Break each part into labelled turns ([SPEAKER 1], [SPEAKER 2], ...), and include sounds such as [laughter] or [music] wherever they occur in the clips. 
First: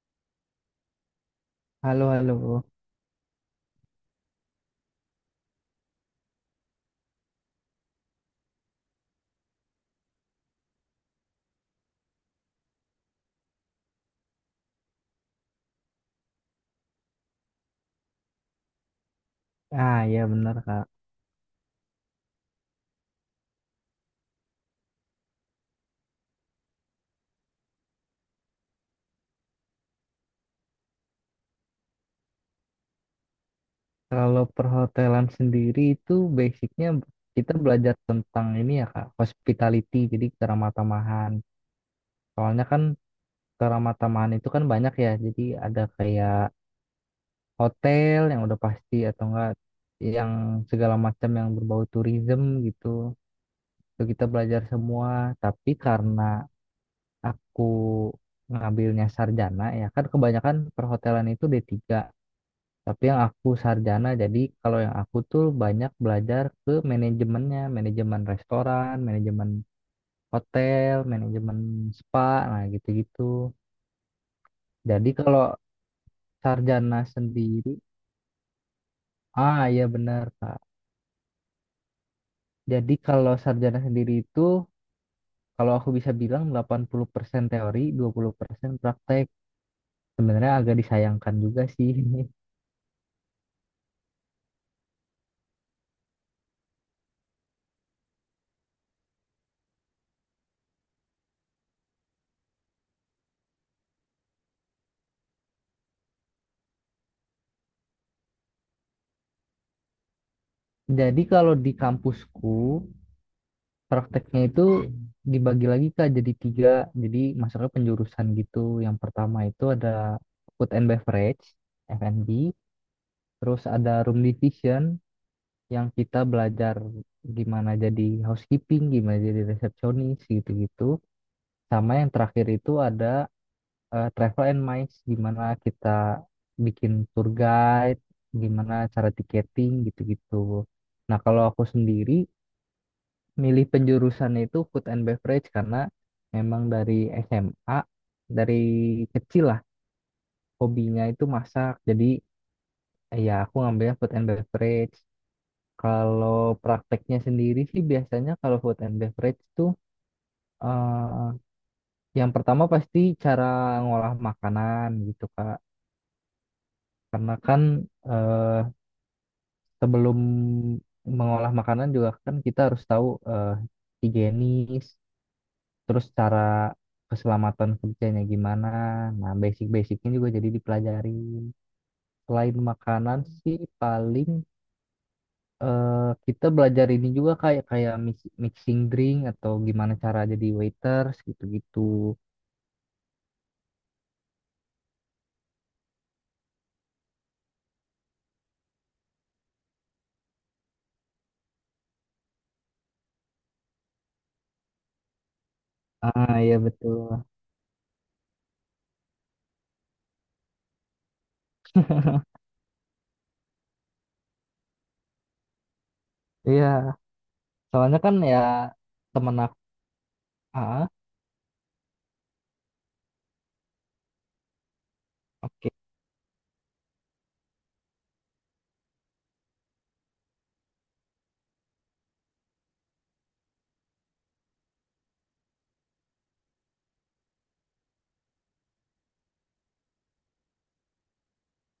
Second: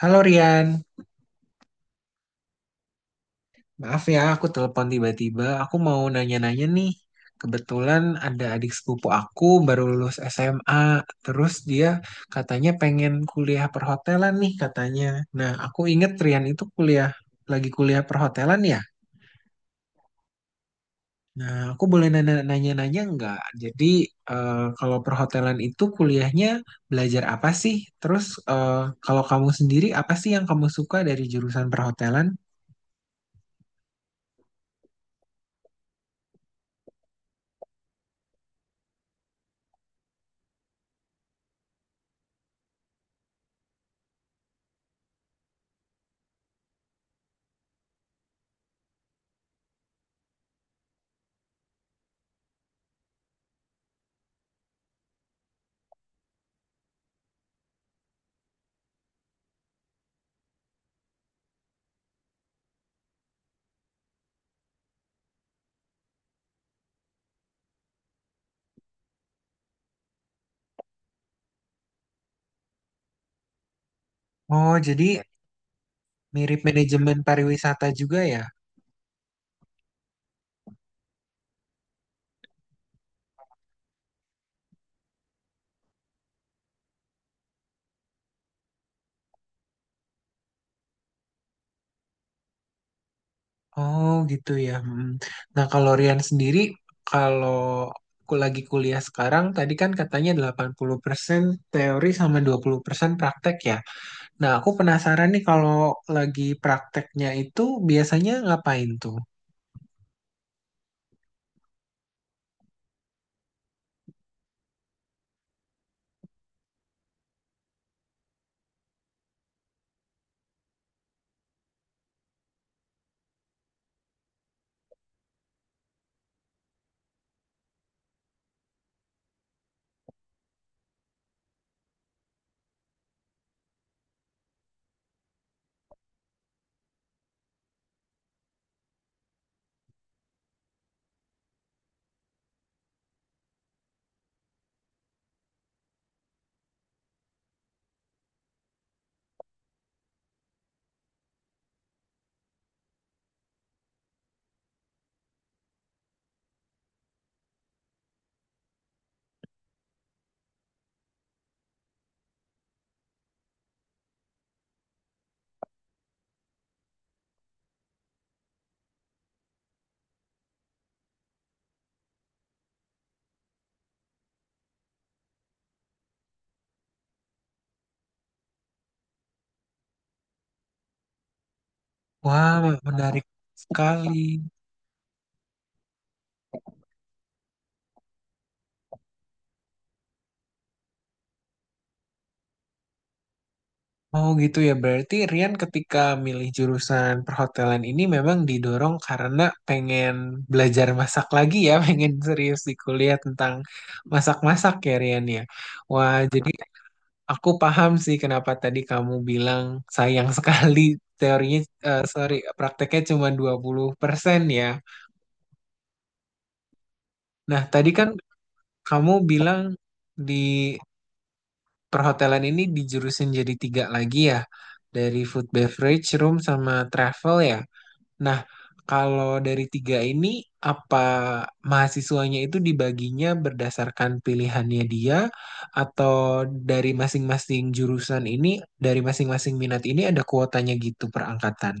[SPEAKER 1] Halo Rian,
[SPEAKER 2] Halo, halo.
[SPEAKER 1] maaf ya aku telepon tiba-tiba. Aku mau nanya-nanya nih. Kebetulan ada adik sepupu aku baru lulus SMA, terus dia katanya pengen kuliah perhotelan nih katanya. Nah, aku inget Rian itu lagi kuliah perhotelan ya.
[SPEAKER 2] Ah, ya benar, Kak.
[SPEAKER 1] Nah, aku boleh nanya-nanya nggak? Jadi kalau perhotelan itu kuliahnya belajar apa sih? Terus eh, kalau kamu sendiri apa sih yang kamu suka dari jurusan perhotelan?
[SPEAKER 2] Kalau perhotelan sendiri itu basicnya kita belajar tentang ini ya, Kak, hospitality, jadi keramah-tamahan. Soalnya kan keramah-tamahan itu kan banyak ya, jadi ada kayak hotel yang udah pasti atau enggak yang segala macam yang berbau tourism gitu. Itu kita belajar semua, tapi karena aku ngambilnya sarjana ya kan kebanyakan perhotelan itu D3. Tapi yang aku sarjana, jadi kalau yang aku tuh banyak belajar ke manajemennya, manajemen restoran, manajemen hotel, manajemen spa, nah gitu-gitu.
[SPEAKER 1] Oh,
[SPEAKER 2] Jadi
[SPEAKER 1] jadi
[SPEAKER 2] kalau
[SPEAKER 1] mirip
[SPEAKER 2] sarjana
[SPEAKER 1] manajemen
[SPEAKER 2] sendiri,
[SPEAKER 1] pariwisata juga ya?
[SPEAKER 2] Ah iya benar Kak. Jadi kalau sarjana sendiri itu, kalau aku bisa bilang 80% teori, 20% praktek. Sebenarnya agak disayangkan juga sih.
[SPEAKER 1] Oh gitu ya. Hmm. Nah, kalau Rian sendiri, kalau aku lagi kuliah sekarang, tadi kan katanya 80% teori sama 20% praktek ya. Nah, aku penasaran nih kalau lagi prakteknya itu biasanya ngapain tuh?
[SPEAKER 2] [laughs] Jadi kalau di kampusku, prakteknya itu dibagi lagi Kak jadi tiga, jadi masuknya penjurusan gitu. Yang pertama itu ada food and beverage, F&B, terus ada room division yang kita belajar gimana jadi housekeeping, gimana jadi resepsionis gitu-gitu. Sama yang terakhir itu ada travel and mice, gimana kita bikin tour guide, gimana cara tiketing gitu-gitu. Nah, kalau aku sendiri milih penjurusan itu food and beverage karena memang dari SMA dari kecil lah hobinya itu masak jadi ya aku ngambilnya food and beverage kalau prakteknya sendiri sih biasanya kalau food and beverage tuh eh, yang pertama pasti cara ngolah makanan gitu Kak karena kan eh, sebelum mengolah makanan juga kan kita harus tahu eh, higienis terus cara keselamatan kerjanya gimana. Nah, basic-basicnya juga jadi dipelajarin.
[SPEAKER 1] Wah,
[SPEAKER 2] Selain makanan
[SPEAKER 1] menarik
[SPEAKER 2] sih
[SPEAKER 1] sekali.
[SPEAKER 2] paling eh, kita belajar ini juga kayak kayak mixing drink atau gimana cara jadi waiters gitu-gitu.
[SPEAKER 1] Oh gitu ya, berarti Rian ketika milih jurusan perhotelan ini memang didorong karena pengen belajar masak lagi ya, [laughs] pengen serius di kuliah tentang masak-masak ya Rian ya. Wah,
[SPEAKER 2] Ah
[SPEAKER 1] jadi
[SPEAKER 2] iya betul.
[SPEAKER 1] aku paham sih kenapa tadi kamu bilang sayang [laughs] sekali teorinya, sorry, prakteknya cuma 20% ya.
[SPEAKER 2] Iya,
[SPEAKER 1] Nah, tadi
[SPEAKER 2] soalnya
[SPEAKER 1] kan
[SPEAKER 2] kan ya
[SPEAKER 1] kamu
[SPEAKER 2] temen aku,
[SPEAKER 1] bilang di
[SPEAKER 2] ah,
[SPEAKER 1] perhotelan ini dijurusin jadi tiga lagi ya, dari food
[SPEAKER 2] oke.
[SPEAKER 1] beverage, room, sama travel ya. Nah, kalau dari tiga ini, apa mahasiswanya itu dibaginya berdasarkan pilihannya dia, atau dari masing-masing jurusan ini, dari masing-masing minat ini ada kuotanya gitu per angkatan?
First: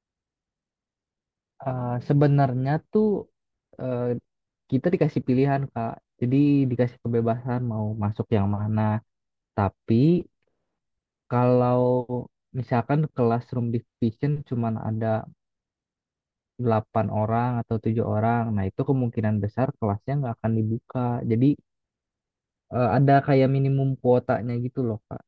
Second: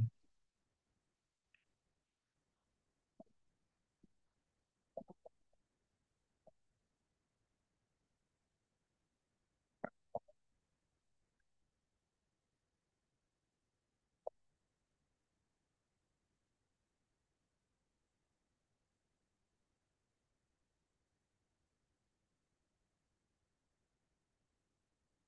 [SPEAKER 2] Sebenarnya tuh eh, kita dikasih pilihan Kak. Jadi dikasih kebebasan mau masuk yang mana. Tapi kalau misalkan kelas room division cuman ada 8 orang atau tujuh orang, nah itu kemungkinan besar kelasnya nggak akan dibuka. Jadi ada kayak minimum kuotanya gitu loh, Kak.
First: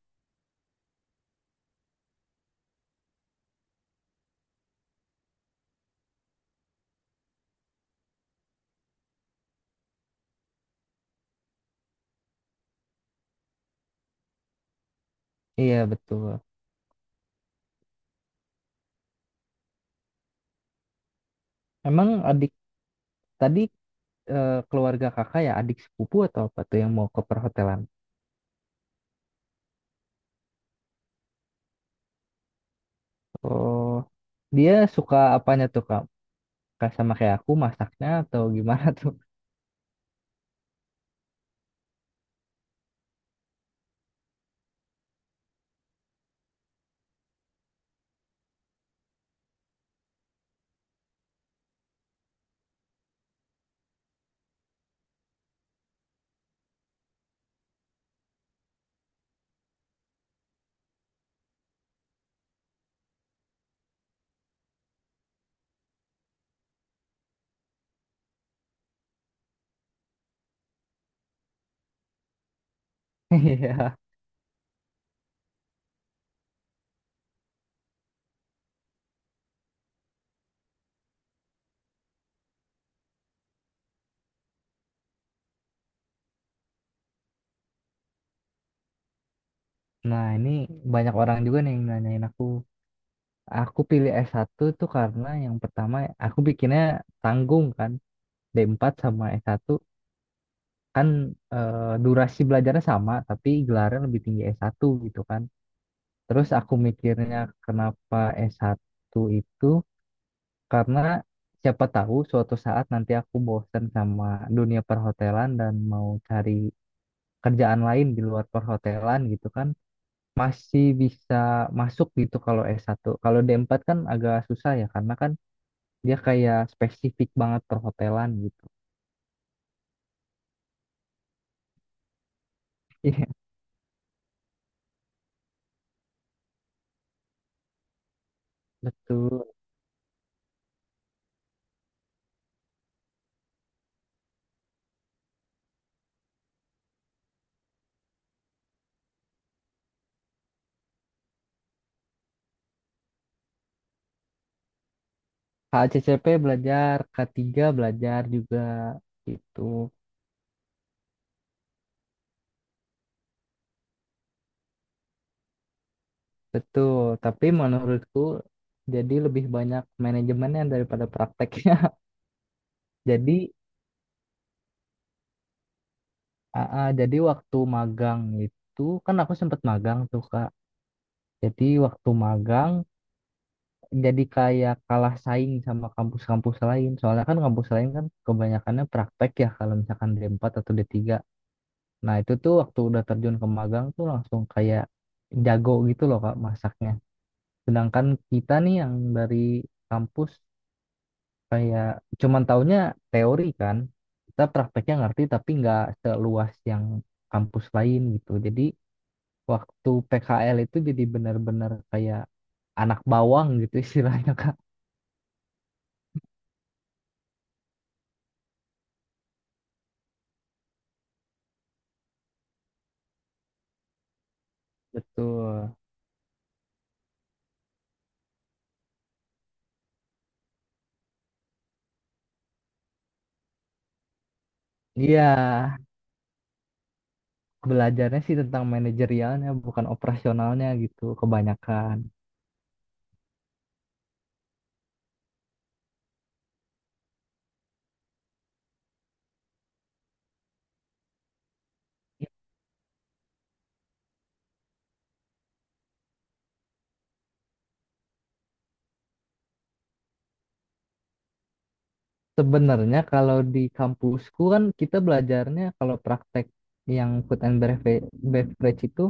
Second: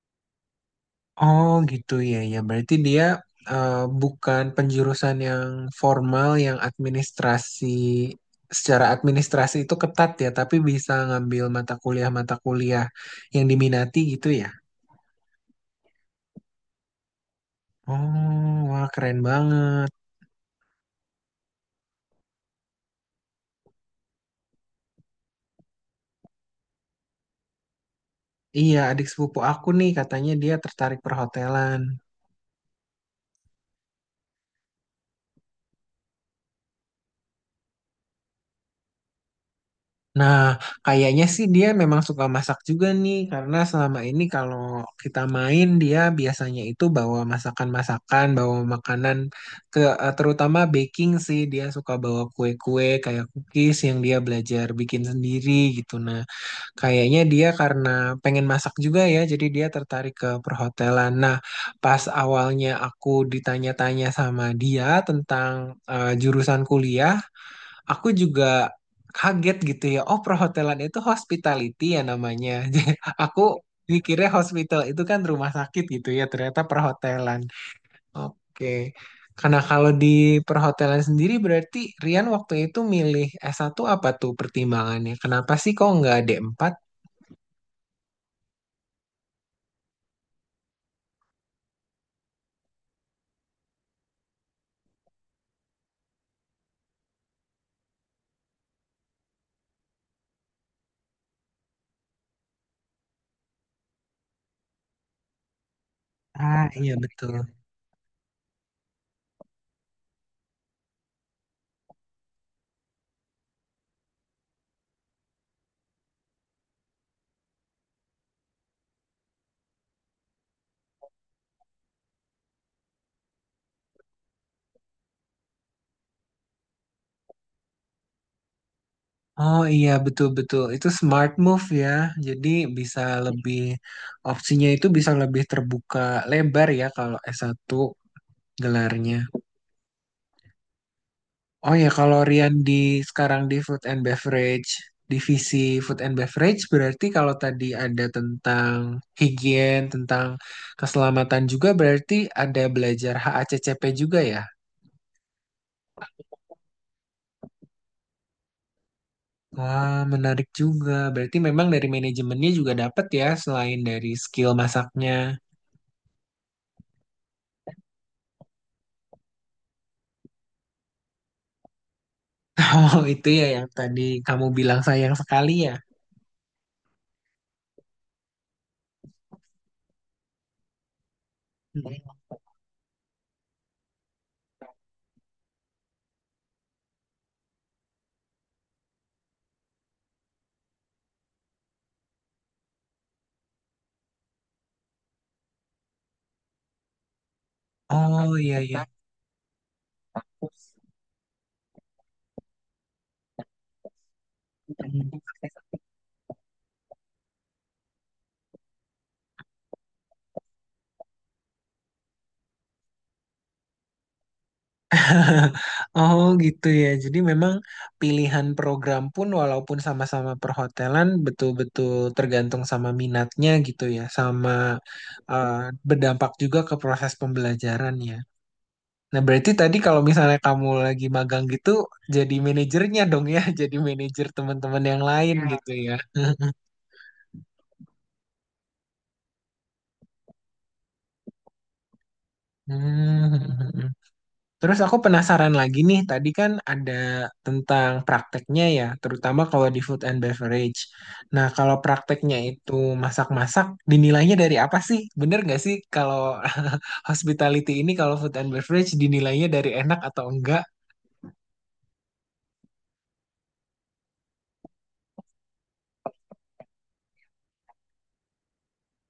[SPEAKER 1] Oh gitu ya, ya berarti dia eh, bukan penjurusan yang formal yang administrasi secara administrasi itu ketat ya tapi bisa ngambil mata kuliah-mata kuliah yang diminati gitu ya.
[SPEAKER 2] Iya, betul.
[SPEAKER 1] Oh wah, keren banget.
[SPEAKER 2] Emang adik tadi keluarga kakak ya adik sepupu atau apa tuh yang mau ke perhotelan?
[SPEAKER 1] Iya, adik sepupu aku nih katanya dia tertarik perhotelan.
[SPEAKER 2] Oh, dia suka apanya tuh, Kak? Kak sama kayak aku masaknya atau gimana tuh? [laughs]
[SPEAKER 1] Nah, kayaknya sih dia memang suka masak juga nih, karena selama ini kalau kita main dia biasanya itu bawa masakan-masakan, bawa makanan, ke, terutama baking sih dia suka bawa kue-kue kayak cookies yang dia belajar bikin sendiri gitu. Nah, kayaknya dia karena pengen masak juga ya, jadi dia tertarik ke perhotelan. Nah, pas awalnya aku ditanya-tanya sama dia tentang jurusan kuliah aku juga kaget gitu ya. Oh, perhotelan itu hospitality ya namanya. [laughs] Jadi, aku
[SPEAKER 2] Iya.
[SPEAKER 1] mikirnya hospital itu kan rumah sakit gitu ya, ternyata perhotelan. Oke. Karena kalau di perhotelan sendiri berarti Rian waktu itu milih satu apa tuh pertimbangannya? Kenapa sih kok nggak D4?
[SPEAKER 2] Nah, ini banyak orang juga nih yang nanyain aku. Aku pilih s satu tuh karena yang pertama aku bikinnya tanggung kan. D empat sama s satu kan durasi belajarnya sama tapi gelarnya lebih tinggi s satu gitu kan. Terus
[SPEAKER 1] Ah,
[SPEAKER 2] aku
[SPEAKER 1] iya betul.
[SPEAKER 2] mikirnya kenapa s satu itu karena siapa tahu suatu saat nanti aku bosen sama dunia perhotelan dan mau cari kerjaan lain di luar perhotelan gitu kan. Masih bisa masuk gitu kalau s satu. Kalau d empat kan agak susah ya karena kan dia kayak spesifik banget perhotelan gitu.
[SPEAKER 1] Oh iya, betul-betul itu smart move ya. Jadi bisa
[SPEAKER 2] [laughs] Iya,
[SPEAKER 1] lebih opsinya itu bisa lebih terbuka lebar ya kalau S1 gelarnya.
[SPEAKER 2] betul.
[SPEAKER 1] Oh ya, kalau Rian di sekarang di food and beverage, divisi food and beverage berarti kalau tadi ada tentang higien, tentang keselamatan juga berarti ada belajar HACCP juga ya.
[SPEAKER 2] HACCP belajar, K3 belajar juga gitu.
[SPEAKER 1] Wah, menarik juga. Berarti memang dari manajemennya juga dapat ya selain dari skill masaknya.
[SPEAKER 2] Betul, tapi menurutku jadi lebih banyak manajemennya daripada prakteknya. [laughs]
[SPEAKER 1] [laughs] Oh, itu ya
[SPEAKER 2] Jadi,
[SPEAKER 1] yang tadi kamu bilang sayang sekali ya.
[SPEAKER 2] jadi waktu magang itu kan aku sempat magang tuh Kak. Jadi waktu magang jadi kayak kalah saing sama kampus-kampus lain. Soalnya kan kampus lain kan kebanyakannya praktek ya kalau misalkan D4 atau D3. Nah, itu tuh waktu udah terjun ke magang tuh langsung kayak jago gitu loh Kak masaknya. Sedangkan
[SPEAKER 1] Oh
[SPEAKER 2] kita
[SPEAKER 1] iya
[SPEAKER 2] nih
[SPEAKER 1] iya.
[SPEAKER 2] yang dari kampus kayak cuman taunya teori kan. Kita prakteknya ngerti tapi nggak seluas yang kampus lain gitu. Jadi waktu PKL itu jadi benar-benar kayak anak bawang gitu [laughs] istilahnya Kak.
[SPEAKER 1] Oh gitu ya. Jadi memang pilihan program pun walaupun sama-sama perhotelan betul-betul tergantung sama minatnya gitu ya, sama eh,
[SPEAKER 2] Betul.
[SPEAKER 1] berdampak juga ke proses pembelajaran ya. Nah, berarti tadi kalau misalnya kamu lagi magang gitu, jadi manajernya dong ya, [laughs] jadi manajer teman-teman yang
[SPEAKER 2] Iya,
[SPEAKER 1] lain ya, gitu ya. [laughs]
[SPEAKER 2] belajarnya sih tentang manajerialnya bukan operasionalnya gitu kebanyakan.
[SPEAKER 1] Hmm. Terus aku penasaran lagi nih, tadi kan ada tentang prakteknya ya, terutama kalau di food and beverage. Nah, kalau prakteknya itu masak-masak, dinilainya dari apa sih? Bener nggak sih kalau [laughs] hospitality ini, kalau food and beverage dinilainya dari enak atau enggak?
[SPEAKER 2] Sebenarnya kalau di kampusku kan kita belajarnya kalau praktek yang food and beverage, beverage itu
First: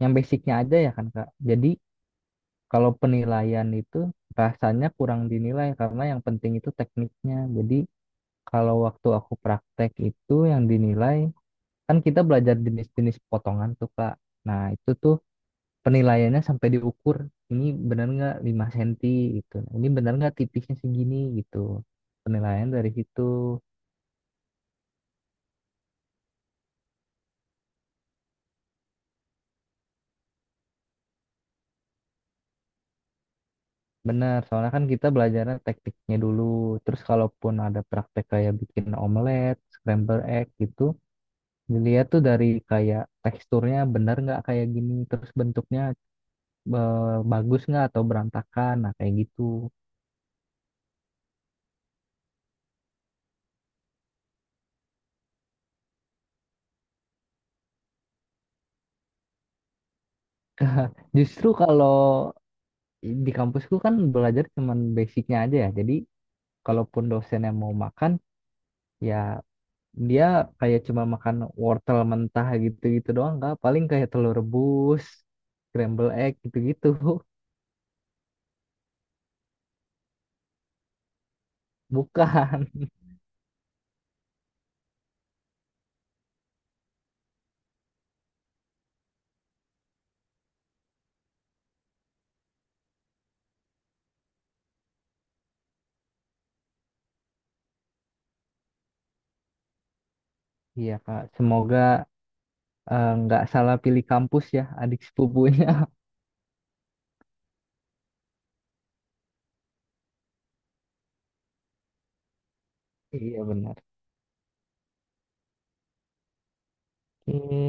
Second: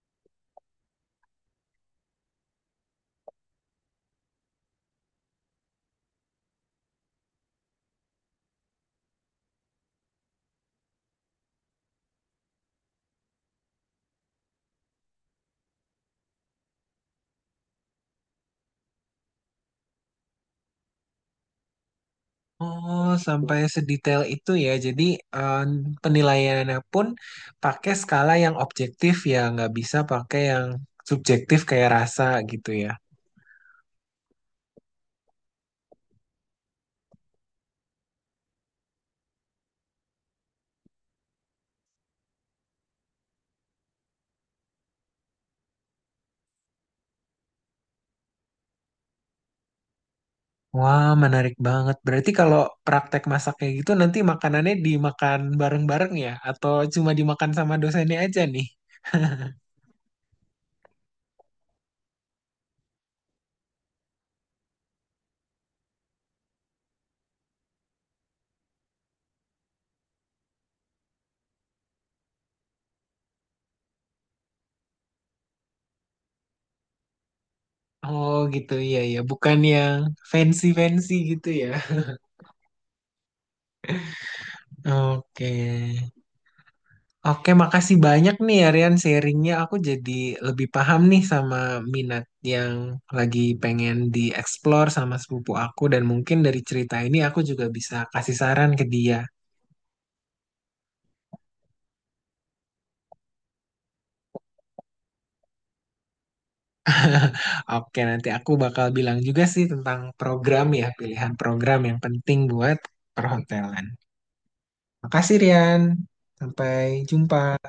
[SPEAKER 2] yang basicnya aja ya kan Kak. Jadi kalau penilaian itu rasanya kurang dinilai karena yang penting itu tekniknya. Jadi kalau waktu aku praktek itu yang dinilai kan kita belajar jenis-jenis potongan tuh Kak. Nah itu tuh penilaiannya sampai diukur ini benar nggak 5 cm gitu. Ini benar nggak tipisnya segini gitu. Penilaian dari
[SPEAKER 1] Oh,
[SPEAKER 2] situ.
[SPEAKER 1] sampai sedetail itu ya. Jadi eh, penilaiannya pun pakai skala yang objektif ya, nggak bisa pakai yang subjektif kayak rasa gitu ya.
[SPEAKER 2] Benar, soalnya kan kita belajarnya tekniknya dulu. Terus kalaupun ada praktek kayak bikin omelet, scramble egg gitu, dilihat tuh dari kayak teksturnya benar nggak kayak gini, terus bentuknya bagus nggak atau berantakan, nah kayak gitu.
[SPEAKER 1] Wah, menarik banget. Berarti kalau praktek masak kayak gitu nanti makanannya dimakan bareng-bareng ya? Atau cuma dimakan sama dosennya aja nih?
[SPEAKER 2] Justru kalau di kampusku kan belajar cuman basicnya aja ya. Jadi kalaupun dosennya mau makan, ya dia kayak cuma makan wortel mentah gitu-gitu doang nggak, paling kayak telur rebus, scramble egg gitu-gitu.
[SPEAKER 1] Oh gitu, iya ya, bukan yang fancy-fancy gitu ya.
[SPEAKER 2] Bukan. [laughs]
[SPEAKER 1] Oke. Oke, makasih banyak nih Aryan sharingnya. Aku jadi lebih paham nih sama minat yang lagi pengen dieksplor sama sepupu aku. Dan mungkin dari cerita ini aku juga bisa kasih saran ke dia.
[SPEAKER 2] Iya, Kak. Semoga nggak salah pilih kampus ya adik sepupunya.
[SPEAKER 1] Oke, nanti aku bakal bilang juga sih tentang program ya, pilihan program yang penting buat
[SPEAKER 2] [laughs] Iya, benar.
[SPEAKER 1] perhotelan. Makasih Rian, sampai jumpa.
[SPEAKER 2] Oke.